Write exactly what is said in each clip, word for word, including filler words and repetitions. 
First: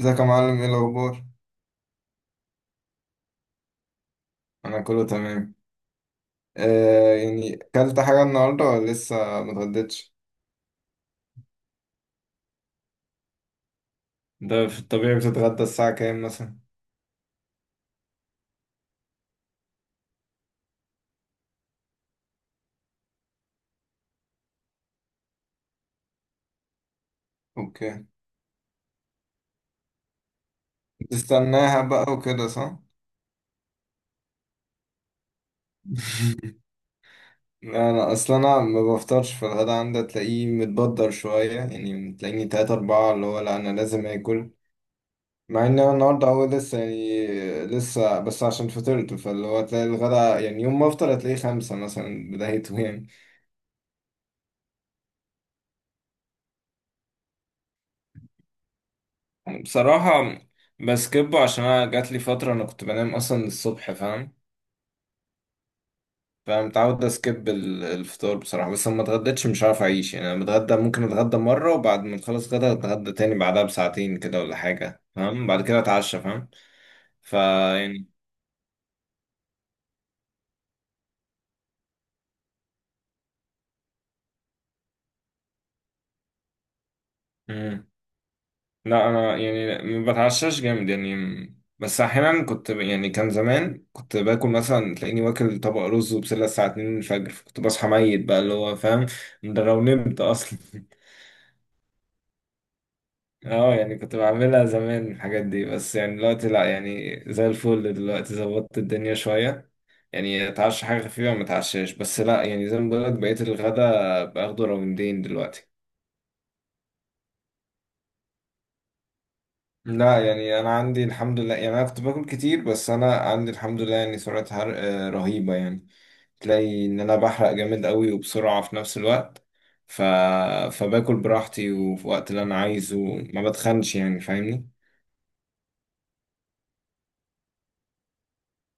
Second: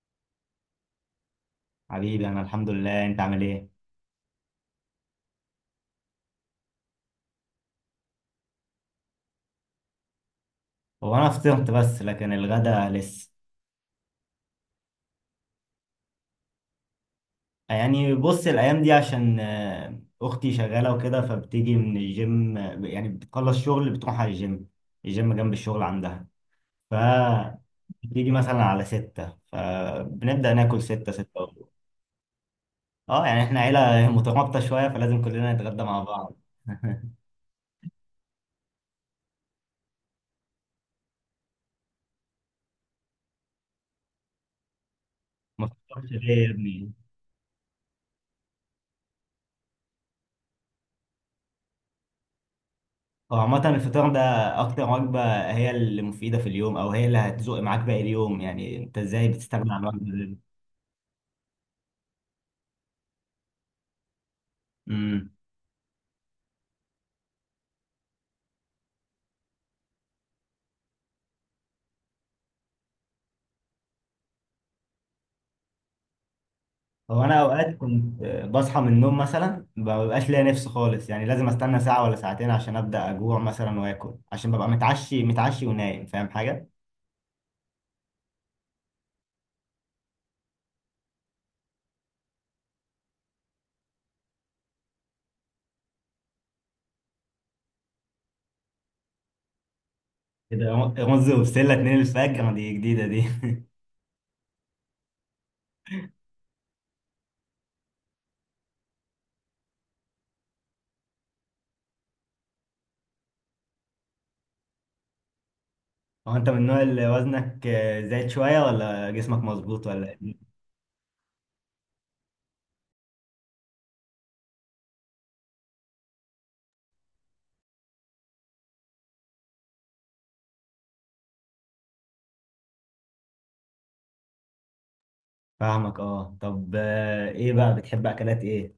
ازيك يا معلم؟ ايه الاخبار؟ حبيبي، انا الحمد لله، انت عامل ايه؟ انا كله تمام. آه يعني اكلت حاجه النهارده ولا لسه؟ ما اتغديتش. هو انا فطرت، بس لكن الغدا لسه. ده في الطبيعي بتتغدى الساعه كام مثلا؟ يعني بص، الايام دي عشان آه، اختي شغاله وكده، فبتيجي من الجيم، آه، يعني بتخلص شغل بتروح على الجيم. الجيم جنب الشغل عندها. ف اوكي. بتيجي مثلا على ستة، فبنبدأ ناكل ستة، ستة وربع. تستناها بقى وكده صح؟ اه، يعني احنا عيلة مترابطة شوية، فلازم كلنا نتغدى مع بعض. لا، انا اصلا انا ما بفطرش في الغدا، عندي تلاقيه متبدر شويه، يعني تلاقيني تلاتة اربعة اللي هو لا انا لازم اكل. ما مع ان انا تفكرش النهارده هو ليه يا لسه ابني؟ يعني لسه، بس عشان فطرت، فاللي هو تلاقي الغدا يعني يوم ما افطر هتلاقيه خمسة مثلا بدايته يعني هو عامة الفطار ده أكتر وجبة، هي اللي مفيدة في اليوم، أو هي اللي هتزق معاك باقي اليوم. يعني أنت إزاي بتستغنى عن بصراحة الوجبة دي؟ بسكبه عشان أنا جاتلي فترة أنا كنت بنام أصلا الصبح، فاهم؟ أمم. فمتعود أسكب ال- الفطار بصراحة، بس لما اتغديتش مش هعرف أعيش يعني أنا بتغدى، ممكن أتغدى مرة وبعد ما أخلص غدا أتغدى تاني بعدها بساعتين كده ولا حاجة، فاهم؟ بعد كده أتعشى، فاهم؟ هو فا أنا أوقات يعني كنت بصحى من النوم مثلا ما ببقاش ليا نفس خالص، يعني لازم أستنى ساعة ولا ساعتين عشان أبدأ أجوع مثلا وآكل، عشان ببقى متعشي متعشي ونايم. فاهم حاجة؟ مم. لا أنا يعني ما بتعشاش جامد يعني م- بس أحيانا كنت ب- يعني كان زمان كنت باكل مثلا، تلاقيني واكل طبق رز وبسلة الساعة اتنين الفجر، فكنت بصحى ميت بقى اللي هو فاهم. ده لو نمت أصلا. كده رز وبسلة اتنين الفجر دي جديدة دي. اه يعني كنت بعملها زمان الحاجات دي، بس يعني دلوقتي لا، يعني زي الفل دلوقتي، ظبطت الدنيا شوية. يعني اتعشى حاجة خفيفة، ما اتعشاش، بس لا، يعني زي ما بقولك بقيت الغدا باخده راوندين دلوقتي. هو أنت من النوع اللي وزنك زايد شوية ولا جسمك مظبوط ولا لا إيه؟ يعني انا عندي الحمد لله، يعني انا كنت باكل كتير، بس انا عندي الحمد لله يعني سرعة حرق آه، رهيبة يعني تلاقي ان انا بحرق جامد قوي وبسرعة في نفس الوقت. ف... فباكل براحتي وفي وقت اللي انا عايزه، ما بتخنش يعني فاهمني؟ فاهمك. أه، طب آه، إيه بقى بتحب أكلات إيه؟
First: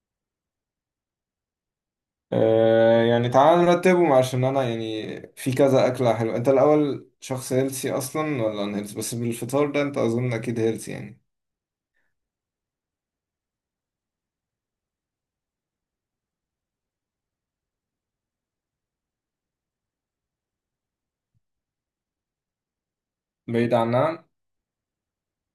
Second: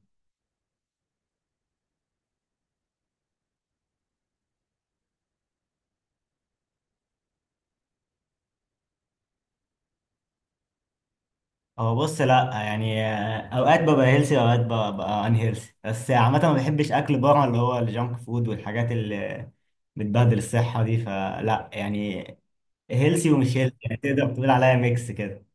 آه يعني تعال نرتبهم، عشان انا يعني في كذا اكله حلوه. انت الاول شخص هيلسي اصلا ولا ان هيلسي؟ بس بالفطار ده انت اظن اكيد هيلسي يعني هو بص، لا يعني، آه، اوقات ببقى هيلسي اوقات ببقى ان هيلسي، بس عامه ما بحبش اكل بره، اللي هو الجانك فود والحاجات اللي بتبهدل الصحه دي، فلا يعني. هيلسي ومش بعيد هيلسي، يعني عنها. تقدر تقول عليا ميكس كده.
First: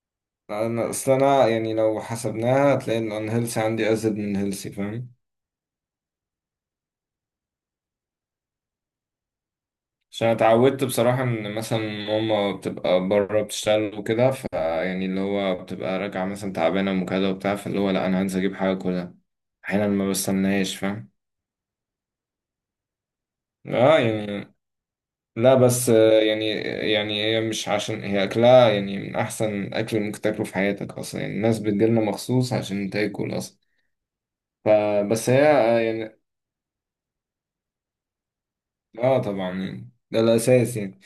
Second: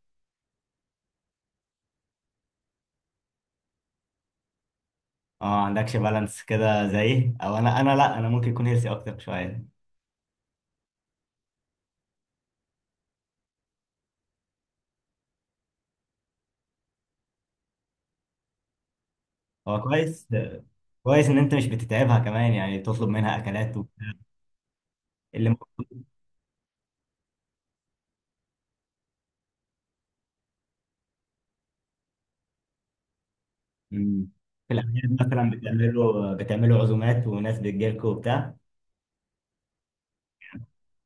انا اصل انا يعني لو حسبناها هتلاقي ان ان هيلسي عندي ازيد من هيلسي، فاهم؟ اه، عندكش بالانس كده زيي، او انا انا، لا، انا ممكن يكون هيلسي اكتر شويه. عشان أنا اتعودت بصراحه ان مثلا ماما بتبقى بره بتشتغل وكده، فيعني اللي هو بتبقى راجعه مثلا تعبانه وكده وبتاع، فاللي هو لا انا هنزل اجيب حاجه كلها، هو احيانا ما كويس بستناهاش، فاهم؟ كويس ان انت مش بتتعبها كمان، يعني تطلب منها اكلات و- اه يعني لا اللي بس آه، يعني يعني هي مش عشان هي أكلها يعني من أحسن أكل ممكن تاكله في حياتك أصلا، يعني الناس بتجيلنا مخصوص عشان تاكل أصلا. م- في الاعياد فبس هي مثلا، آه، يعني بتعملوا بتعملوا عزومات وناس بتجيلكوا وبتاع. آه طبعا، يعني ده الأساس يعني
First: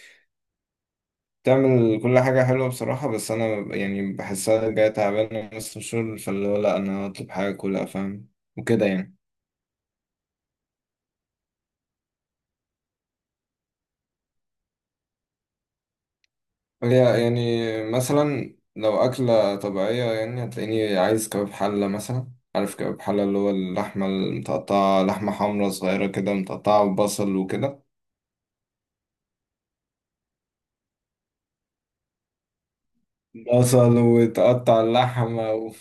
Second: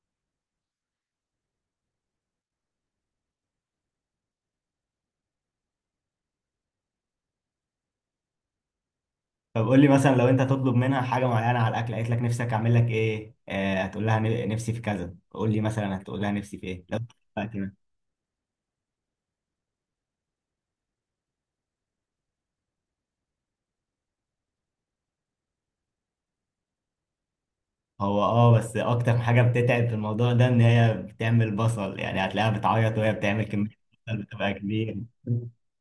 تعمل كل حاجة حلوة بصراحة. بس أنا ب- يعني بحسها جاية تعبانة من نص الشهر، فاللي هو لأ أنا هطلب حاجة كلها، فاهم؟ وكده يعني طب قول لي مثلا، لو انت هتطلب منها حاجه معينه على الاكل، قالت لك نفسك اعمل لك ايه، آه هتقول لها ن- نفسي في كذا. قول لي مثلا، هتقول لها نفسي في ايه لو هي دلوقتي مثلا. يعني مثلا لو أكلة طبيعية يعني هتلاقيني عايز كباب حلة مثلا. عارف كباب حلة اللي هو اللحمة المتقطعة، لحمة حمرا صغيرة كده متقطعة ببصل وكده، هو اه، بس اكتر حاجه بتتعب في الموضوع ده، ان هي بتعمل بصل. يعني هتلاقيها بتعيط وهي بتعمل كميه بصل بصل بتبقى وتقطع كبيره. اللحمة و...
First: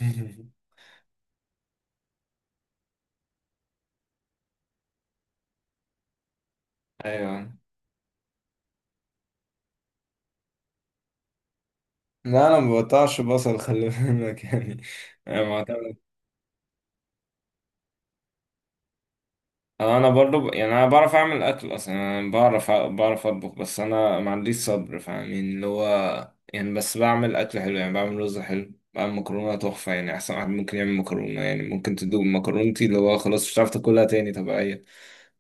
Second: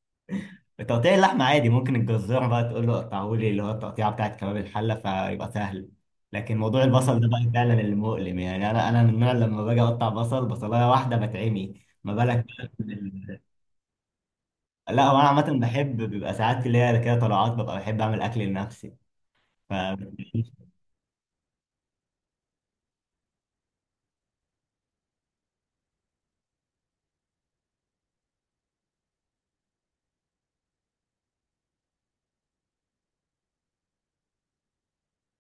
تقطيع اللحمه عادي، ممكن الجزار بقى تقول له قطعه لي اللي هو التقطيعه بتاعت كباب الحله، فيبقى سهل. لكن موضوع البصل ده بقى أيوة. فعلا اللي مؤلم، يعني انا انا من النوع لما باجي اقطع بصل، بصلايه واحده بتعمي. ما بالك لا أنا مبقطعش بقى! بصل، خلي بالك يعني لا، هو انا أنا عامه بحب، بيبقى ساعات اللي هي كده طلعات، ببقى بحب اعمل اكل لنفسي. ف انا برضو ب... يعني. انا بعرف اعمل اكل اصلا يعني انا بعرف بعرف اطبخ بس انا ما عنديش صبر فاهمين اللي هو يعني بس بعمل اكل حلو، يعني بعمل رز حلو، بعمل مكرونه تحفه، يعني احسن واحد ممكن يعمل مكرونه. يعني ممكن تدوق مكرونتي اللي هو خلاص مش هتعرف تاكلها تاني طبيعيه.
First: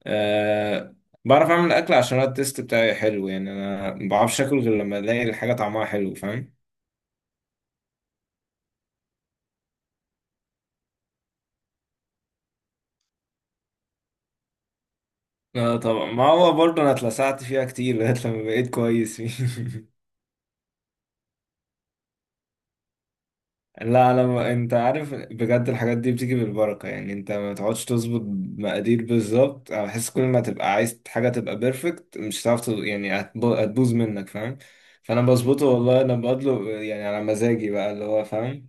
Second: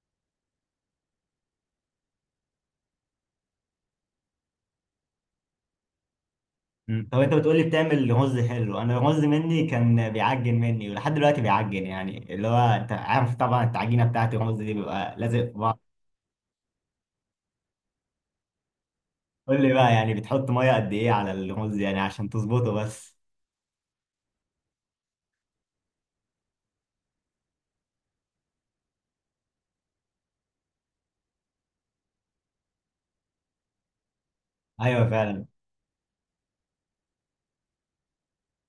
أه... بعرف اعمل اكل عشان أنا التيست بتاعي حلو، يعني انا ما بعرفش اكل غير لما الاقي الحاجه طعمها حلو، فاهم؟ مم. طب انت بتقولي بتعمل رز حلو، انا الرز مني كان بيعجن مني ولحد دلوقتي بيعجن. يعني اللي هو انت عارف طبعا، التعجينه بتاعت الرز دي بيبقى لازق في اه بعض. طبعا، ما هو برضه انا اتلسعت فيها كتير لغايه لما بقيت كويس قول لي فيه بقى، يعني بتحط ميه قد ايه على الرز، يعني عشان تظبطه بس؟ لا لما انت عارف بجد، الحاجات دي بتيجي بالبركة، يعني انت ما تقعدش تظبط مقادير بالظبط. انا بحس كل ما تبقى عايز حاجة تبقى بيرفكت مش هتعرف تظ- يعني هتب- هتبوظ منك، فاهم؟ ايوه فانا فعلا. بظبطه والله، انا بقدله يعني على مزاجي بقى اللي هو فاهم.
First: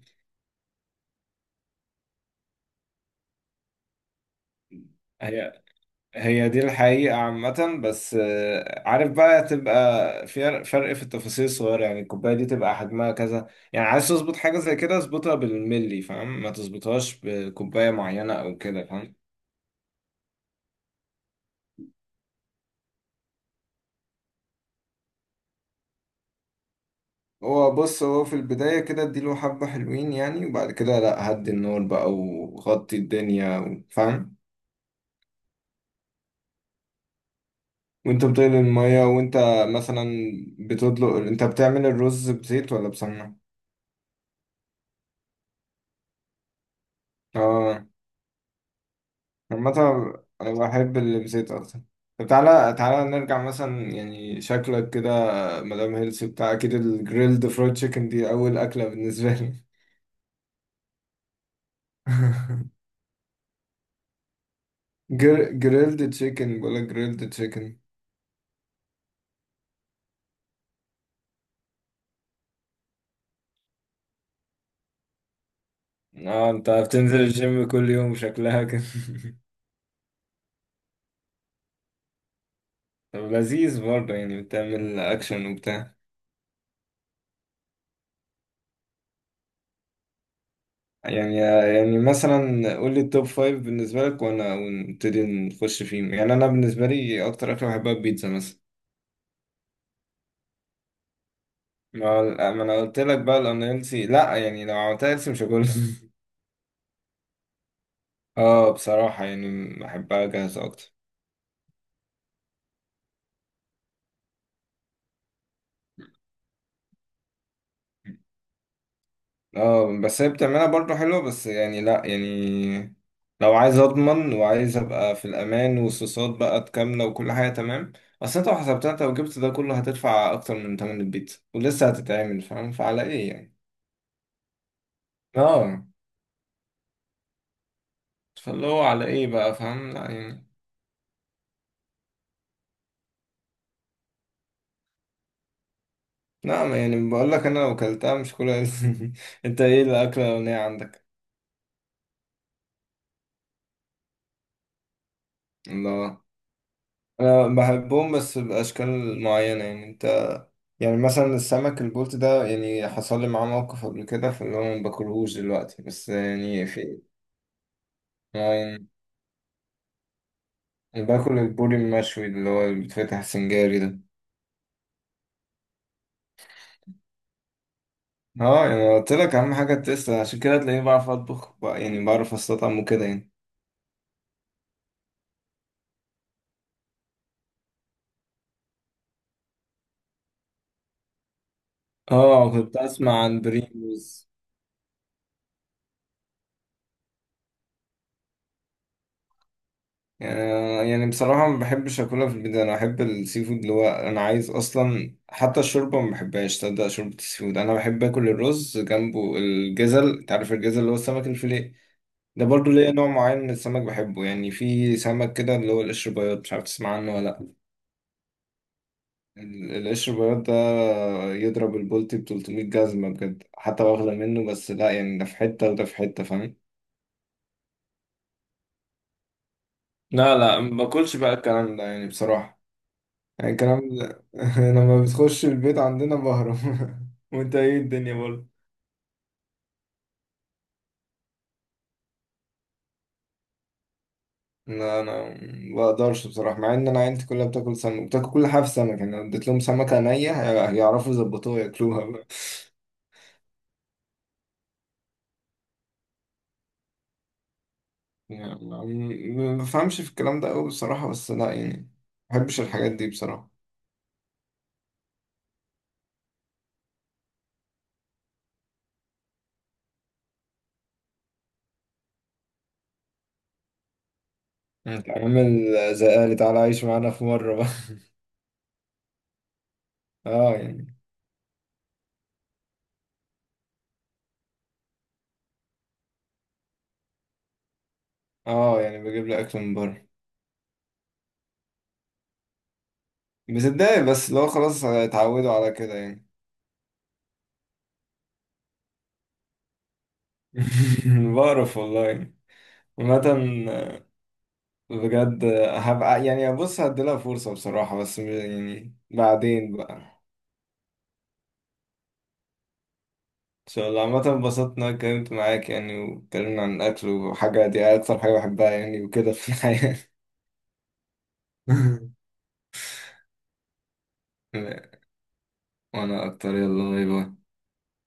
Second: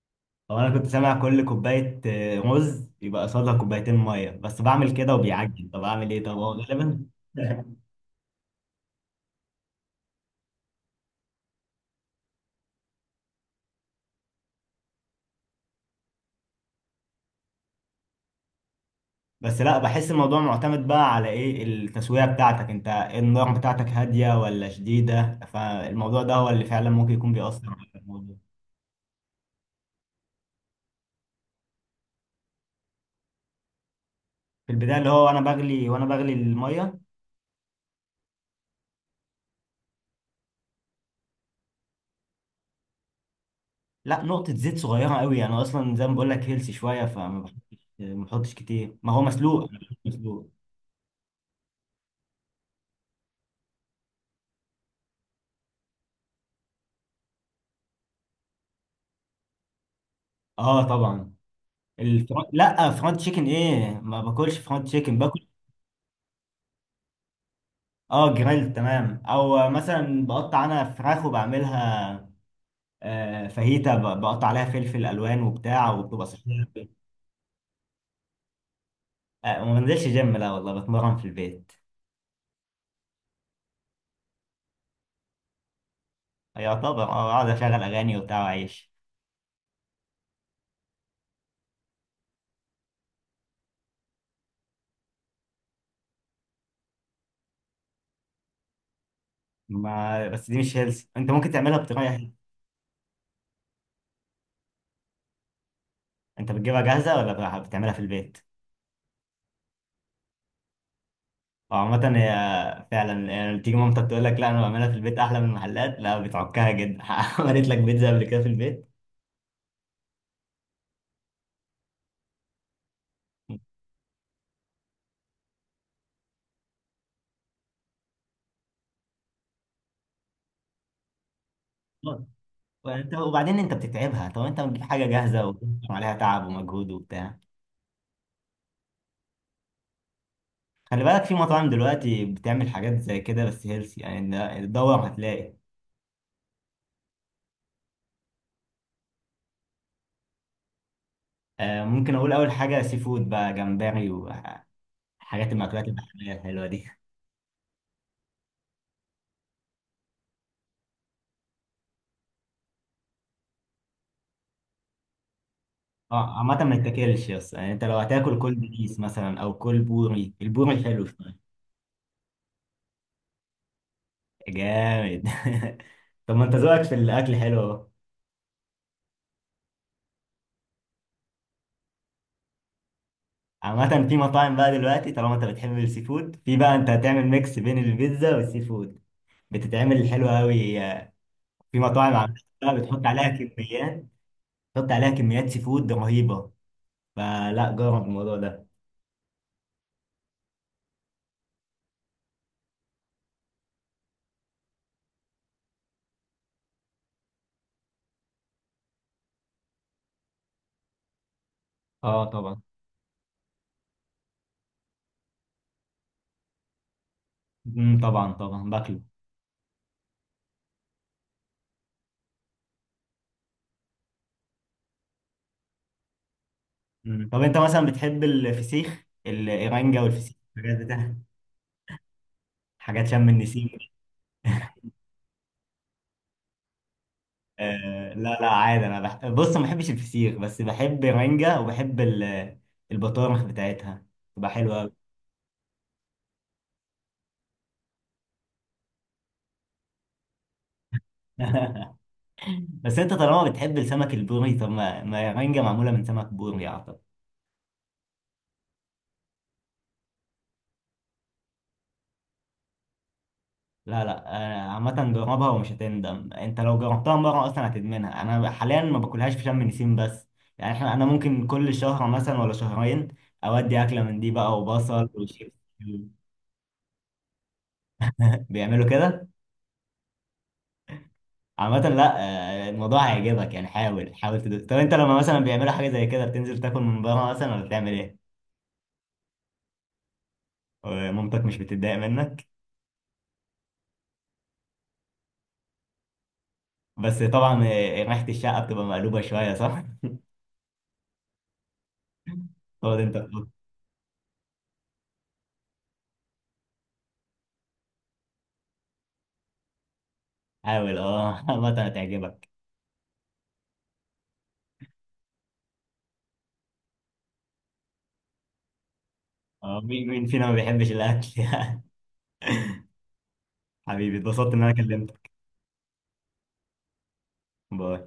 هو انا كنت سامع كل كوبايه آه، رز يبقى قصادها كوبايتين ميه، بس بعمل كده هي وبيعجن. طب اعمل ايه؟ طب هي هو دي غالبا. الحقيقة عامة، بس آه، عارف بقى تبقى في فرق فرق في التفاصيل الصغيرة، يعني الكوباية دي تبقى حجمها كذا. يعني عايز تظبط حاجة زي كده اظبطها بالملي، فاهم؟ ما تظبطهاش بكوباية معينة او كده، فاهم؟ بس لا، بحس الموضوع معتمد بقى على ايه؟ التسوية بتاعتك انت إيه؟ النار بتاعتك هادية ولا شديدة؟ فالموضوع ده هو اللي فعلا ممكن يكون بيأثر هو على بص، هو الموضوع. في البداية كده اديله حبة حلوين يعني وبعد كده لا هدي النار بقى وغطي الدنيا و- فاهم. في البداية اللي هو وانا بغلي وانا بغلي المية. وانت بتقلي المية، وانت مثلا بتطلق، انت بتعمل الرز بزيت ولا بسمنة؟ لا، نقطة زيت صغيرة قوي، انا اصلا زي ما بقول لك هيلسي شوية، فما بحطش اه ما بحطش كتير، ما هو مسلوق عامة أنا بحبه مسلوق. انا بحب اللي بزيت اكتر. طب تعالى تعالى نرجع مثلا، يعني شكلك كده مدام هيلسي بتاع اكيد الجريلد فرايد تشيكن دي اول اكلة بالنسبة لي. اه طبعا. الفرن... لا، فرونت تشيكن ايه؟ ما باكلش فرونت تشيكن، باكل. جر... جريلد تشيكن، بقولك جريلد تشيكن. اه جريل تمام، او مثلا بقطع انا فراخ وبعملها آه، فاهيتا، ب- بقطع عليها فلفل الوان وبتاع، وبتبقى اه، صحيه. انت بتنزل الجيم كل يوم شكلها كده؟ آه، وما بنزلش جيم، لا والله، بتمرن في البيت. طب لذيذ برضه، يعني بتعمل اكشن وبتاع. يعتبر، اه، اقعد اشغل اغاني وبتاع واعيش. يعني يعني مثلا قول لي التوب فايف بالنسبة لك وانا ونبتدي نخش فيهم يعني انا بالنسبة لي اكتر اكلة بحبها البيتزا مثلا. ما بس دي مش هيلث، انت ممكن تعملها ما بطريقه حلوة. هو- ما انا قلت لك بقى الأنا هيلثي لا يعني لو عملتها هيلثي مش هاكلها انت بتجيبها جاهزه ولا بت- بتعملها في البيت؟ اه بصراحة يعني بحبها جاهزة اكتر. أو عامة هي، فعلا يعني، تيجي مامتك تقول لك لا انا بعملها في البيت احلى من المحلات، لا بتعكها جدا. عملت لك بيتزا قبل كده في البيت؟ اه بس هي بتعملها برضه حلوة، بس يعني لا يعني لو عايز اضمن وعايز ابقى في الامان والصوصات بقى كاملة وكل حاجة تمام، اصل انت لو حسبتها، انت لو جبت ده كله هتدفع اكتر من تمن البيتزا ولسه هتتعمل، فاهم؟ فعلى وانت ايه يعني وبعدين انت بتتعبها. طب انت بتجيب حاجه جاهزه اه، وعليها تعب ومجهود وبتاع. فاللي هو على ايه بقى، فاهم؟ لا يعني خلي بالك، في مطاعم دلوقتي بتعمل حاجات زي كده بس هيلثي، يعني تدور هتلاقي. لا ما يعني بقول لك انا لو اكلتها مش كلها انت ايه الاكلة الاغنية عندك؟ آه ممكن اقول اول حاجه سي فود بقى، جمبري وحاجات المأكولات الله، البحريه الحلوه دي. انا بحبهم بس باشكال معينة يعني يعني مثلا السمك البلطي ده، يعني حصل لي معاه موقف قبل كده فاللي هو ما باكلهوش دلوقتي، بس اه، عامه يعني ما في يتاكلش، بس يعني انت لو هتاكل آه كل يعني بيس مثلا او كل بوري، البوري حلو باكل شويه. البوري المشوي اللي هو اللي بيتفتح سنجاري ده. جامد. طب ما انت ذوقك في الاكل حلو اهو. اه يعني أنا قلت لك اهم حاجه التست، عشان كده تلاقيني بعرف اطبخ بقى- يعني بعرف استطعم وكده يعني. عامه في مطاعم بقى دلوقتي، طالما انت بتحب السي فود، في بقى انت هتعمل ميكس بين البيتزا والسي فود، بتتعمل حلوه قوي. في مطاعم اه كنت عامله بتحط اسمع عليها عن كميات، بريموز. حط عليها كميات سي فود رهيبه، فلا جرب الموضوع ده. آه، يعني بصراحة ما بحبش أكلها في البيت. أنا أحب السي فود اللي هو أنا عايز أصلا، حتى الشوربة ما بحبهاش، تصدق؟ شوربة السي فود، أنا بحب آكل الرز جنبه الجزل. أنت عارف الجزل اللي هو السمك الفيليه؟ اه ده طبعا. برضو ليا نوع معين من السمك بحبه، يعني في سمك كده اللي هو القشر بياض، مش عارف تسمع عنه ولا لأ؟ امم طبعا طبعا باكله. ال- القشر بياض ده يضرب البولتي ب تلتمية جزمة بجد، حتى واخدة منه بس لأ، يعني ده في حتة وده في حتة، فاهم؟ مم. طب انت مثلا بتحب الفسيخ الايرانجا والفسيخ لا لا، الحاجات ما بتاعت باكلش بقى الكلام ده يعني بصراحة. حاجات شم يعني النسيم. الكلام ده لما بتخش البيت عندنا بهرب وانت ايه الدنيا آه لا، برضه؟ لا، عادي. انا بح... بص، ما بحبش الفسيخ بس بحب ايرانجا وبحب ال- البطارخ بتاعتها تبقى حلوه أوي. لا انا ما بقدرش بصراحه، مع ان انا عيلتي كلها بتاكل سمك، بتاكل كل حاجه في سمك، يعني لو اديت لهم سمكه نيه هي- هيعرفوا يظبطوها ياكلوها بقى بس انت طالما بتحب السمك البوري، طب ما ما ايرانجا معموله من سمك بوري اعتقد. يعني ما ما بفهمش في الكلام ده قوي بصراحه بس لا يعني ما بحبش الحاجات دي بصراحه. لا، لا. آه، عامة جربها ومش هتندم، انت لو جربتها مرة اصلا هتدمنها. انا حاليا ما باكلهاش في شم نسيم بس، يعني احنا انا ممكن كل شهر مثلا ولا شهرين اودي اكلة من دي بقى، وبصل انت وشيبس. عامل زي اهلي، تعالى عيش معانا في مره بقى بيعملوا كده؟ اه يعني عامة لا. آه، الموضوع هيعجبك، يعني حاول حاول تدوس. طب انت لما مثلا بيعملوا حاجة زي كده، بتنزل تاكل من بره مثلا ولا بتعمل ايه؟ اه يعني بجيب لي اكل من بره. ومامتك مش بتتضايق منك؟ بتتضايق، بس لو خلاص اتعودوا على كده يعني بس طبعا، آه، ريحة الشقة بتبقى مقلوبة شوية، صح؟ بعرف والله. خد، انت عامة خد. بجد هبقى يعني بص هديلها فرصة بصراحة، بس م- يعني بعدين بقى حاول اه. عامة هتعجبك. ان شاء الله عامة انبسطت ان انا اتكلمت معاك يعني واتكلمنا عن الاكل، وحاجة دي اكتر حاجة بحبها يعني وكده في آه، الحياة. مين مين فينا ما بيحبش الاكل؟ يعني، حبيبي اتبسطت ان انا كلمتك. وانا اكتر. يلا باي باي. باي.